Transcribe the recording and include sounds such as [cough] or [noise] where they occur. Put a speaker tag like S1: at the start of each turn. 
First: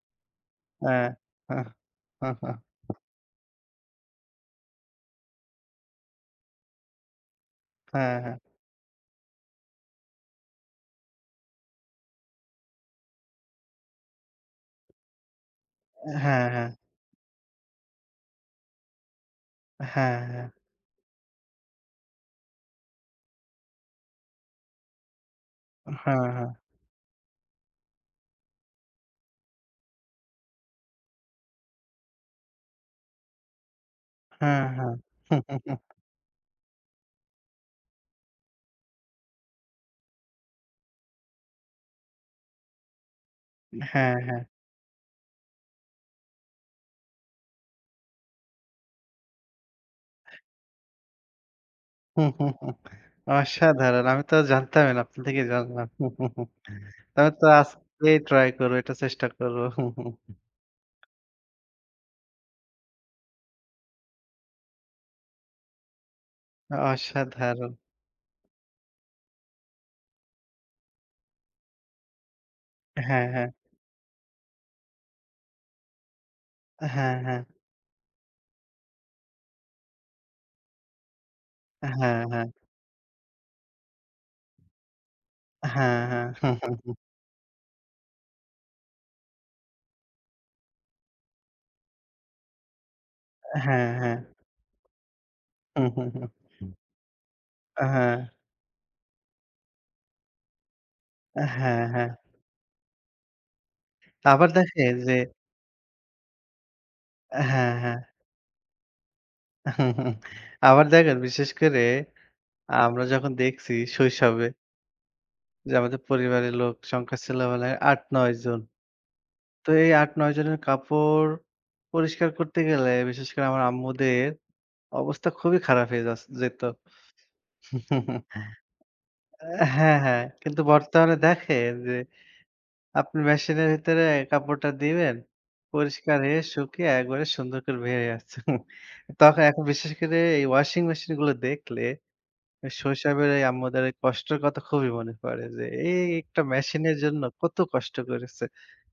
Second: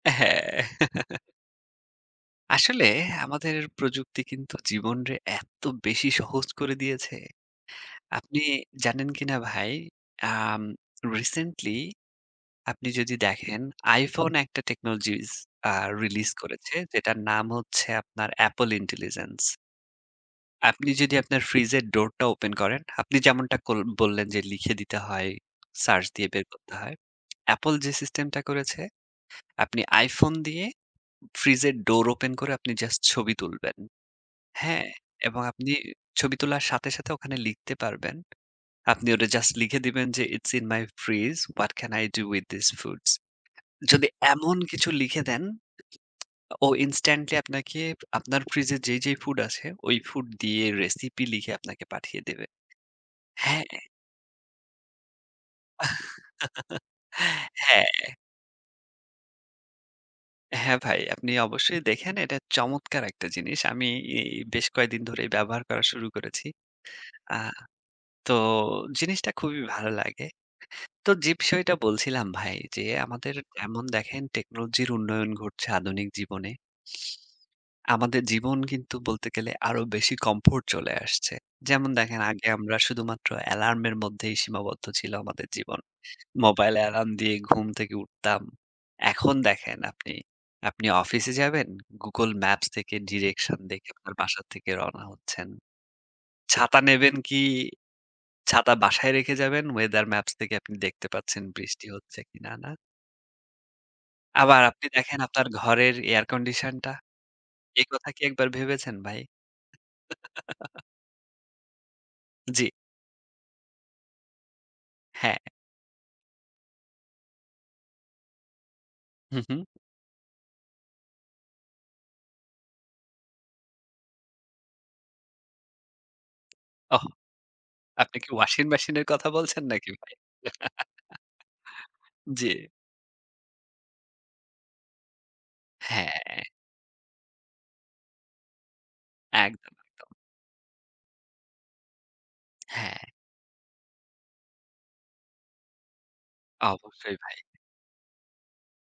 S1: হ্যাঁ।
S2: হ্যাঁ,
S1: [chuckles]
S2: হ্যাঁ।
S1: আসলে
S2: [laughs]
S1: আমাদের প্রযুক্তি কিন্তু জীবনরে এত বেশি সহজ করে দিয়েছে।
S2: হ্যাঁ, হ্যাঁ।
S1: আপনি জানেন কিনা ভাই, আম রিসেন্টলি আপনি যদি দেখেন iphone একটা টেকনোলজিস আ রিলিজ
S2: হ্যাঁ, হ্যাঁ।
S1: করেছে যেটার নাম হচ্ছে আপনার Apple Intelligence।
S2: হ্যাঁ, হ্যাঁ।
S1: আপনি যদি আপনার ফ্রিজের ডোরটা ওপেন করেন, আপনি যেমনটা কল বললেন যে, "লিখে দিতে হয়, সার্চ
S2: হ্যাঁ,
S1: দিয়ে বের
S2: হ্যাঁ।
S1: করতে হয়।" [smacks lips] Apple যে সিস্টেমটা করেছে, আপনি iphone দিয়ে ফ্রিজের ডোর ওপেন করে আপনি জাস্ট ছবি তুলবেন।
S2: হ্যাঁ,
S1: হ্যাঁ?
S2: হ্যাঁ।
S1: এবং আপনি
S2: [chuckles]
S1: ছবি তোলার সাথে, সাথে ওখানে লিখতে পারবেন। আপনি ওটা জাস্ট লিখে দিবেন যে, It's in my fridge. What can I do with this foods? যদি
S2: হ্যাঁ, হ্যাঁ।
S1: এমন কিছু লিখে দেন ও ইনস্ট্যান্টলি আপনাকে আপনার ফ্রিজে যেই, যেই ফুড আছে, ওই ফুড দিয়ে রেসিপি লিখে আপনাকে পাঠিয়ে দেবে।
S2: [chuckles]
S1: হ্যাঁ।
S2: অসাধারণ। আমি তো জানতামই না আপনার থেকেই জানলাম। [chuckles]
S1: [laughs]
S2: তাহলে তো
S1: হ্যাঁ।
S2: আজকেই ট্রাই করবো, এটা চেষ্টা করবো। [chuckles]
S1: হ্যাঁ, ভাই আপনি অবশ্যই দেখেন এটা চমৎকার একটা জিনিস। আমি এ বেশ কয়দিন ধরেই ব্যবহার করা শুরু করেছি। আ
S2: অসাধারণ।
S1: তো জিনিসটা খুবই ভালো লাগে। তো যে বিষয়টা বলছিলাম ভাই যে
S2: হ্যাঁ,
S1: আমাদের
S2: হ্যাঁ।
S1: এমন দেখেন টেকনোলজির উন্নয়ন ঘটছে আধুনিক জীবনে
S2: হ্যাঁ, হ্যাঁ।
S1: আমাদের জীবন কিন্তু বলতে গেলে আরো বেশি কমফোর্ট চলে আসছে। যেমন
S2: হ্যাঁ,
S1: দেখেন আগে
S2: হ্যাঁ।
S1: আমরা শুধুমাত্র অ্যালার্মের মধ্যেই সীমাবদ্ধ ছিল আমাদের জীবন।
S2: হ্যাঁ, হ্যাঁ।
S1: মোবাইল
S2: [chuckles]
S1: অ্যালার্ম দিয়ে ঘুম থেকে উঠতাম। এখন দেখেন আপনি, আপনি অফিসে যাবেন, Google Maps থেকে ডিরেকশন
S2: হ্যাঁ,
S1: দেখে আপনার
S2: হ্যাঁ।
S1: বাসা থেকে রওনা হচ্ছেন।
S2: [chuckles]
S1: ছাতা নেবেন কি,
S2: আ হ্যাঁ।
S1: ছাতা বাসায় রেখে যাবেন। Weather Maps থেকে আপনি দেখতে পাচ্ছেন
S2: হ্যাঁ,
S1: বৃষ্টি
S2: হ্যাঁ।
S1: হচ্ছে কিনা না?
S2: আবার
S1: আবার আপনি
S2: দেখেন যে
S1: দেখেন আপনার ঘরের এয়ার কন্ডিশনটা।
S2: হ্যাঁ,
S1: এ
S2: হ্যাঁ।
S1: কথা কি একবার ভেবেছেন ভাই?
S2: [chuckles]
S1: [laughs]
S2: আবার দেখেন বিশেষ করে
S1: জি।
S2: আমরা যখন দেখছি শৈশবে
S1: হ্যাঁ।
S2: যে আমাদের পরিবারের লোক সংখ্যা ছেলেবেলায় ৮, ৯ জন।
S1: হুম, হুম।
S2: তো এই ৮, ৯ জনের কাপড় পরিষ্কার করতে গেলে বিশেষ করে আমার আম্মুদের অবস্থা খুবই খারাপ হয়ে যাছ যেত।
S1: ওহ। আপনি
S2: [chuckles]
S1: কি ওয়াশিং মেশিনের কথা বলছেন
S2: আ
S1: নাকি
S2: হ্যাঁ,
S1: ভাই?
S2: হ্যাঁ। কিন্তু বর্তমানে দেখেন যে
S1: [laughs] জি।
S2: আপনি মেশিনের ভিতরে কাপড়টা দিবেন, পরিষ্কার হয়ে
S1: হ্যাঁ।
S2: শুকিয়ে একবারে সুন্দর করে বের হয়ে আসছে। [chuckles] তখন এখন
S1: একদম,
S2: বিশেষ
S1: একদম
S2: করে এই ওয়াশিং মেশিনগুলো দেখলে আ
S1: হ্যাঁ।
S2: শৈশবের এই আম্মুদের এই কষ্টের কথা খুবই মনে পড়ে যে এই একটা মেশিনের
S1: অবশ্যই
S2: জন্য
S1: ভাই।
S2: কত কষ্ট করেছে।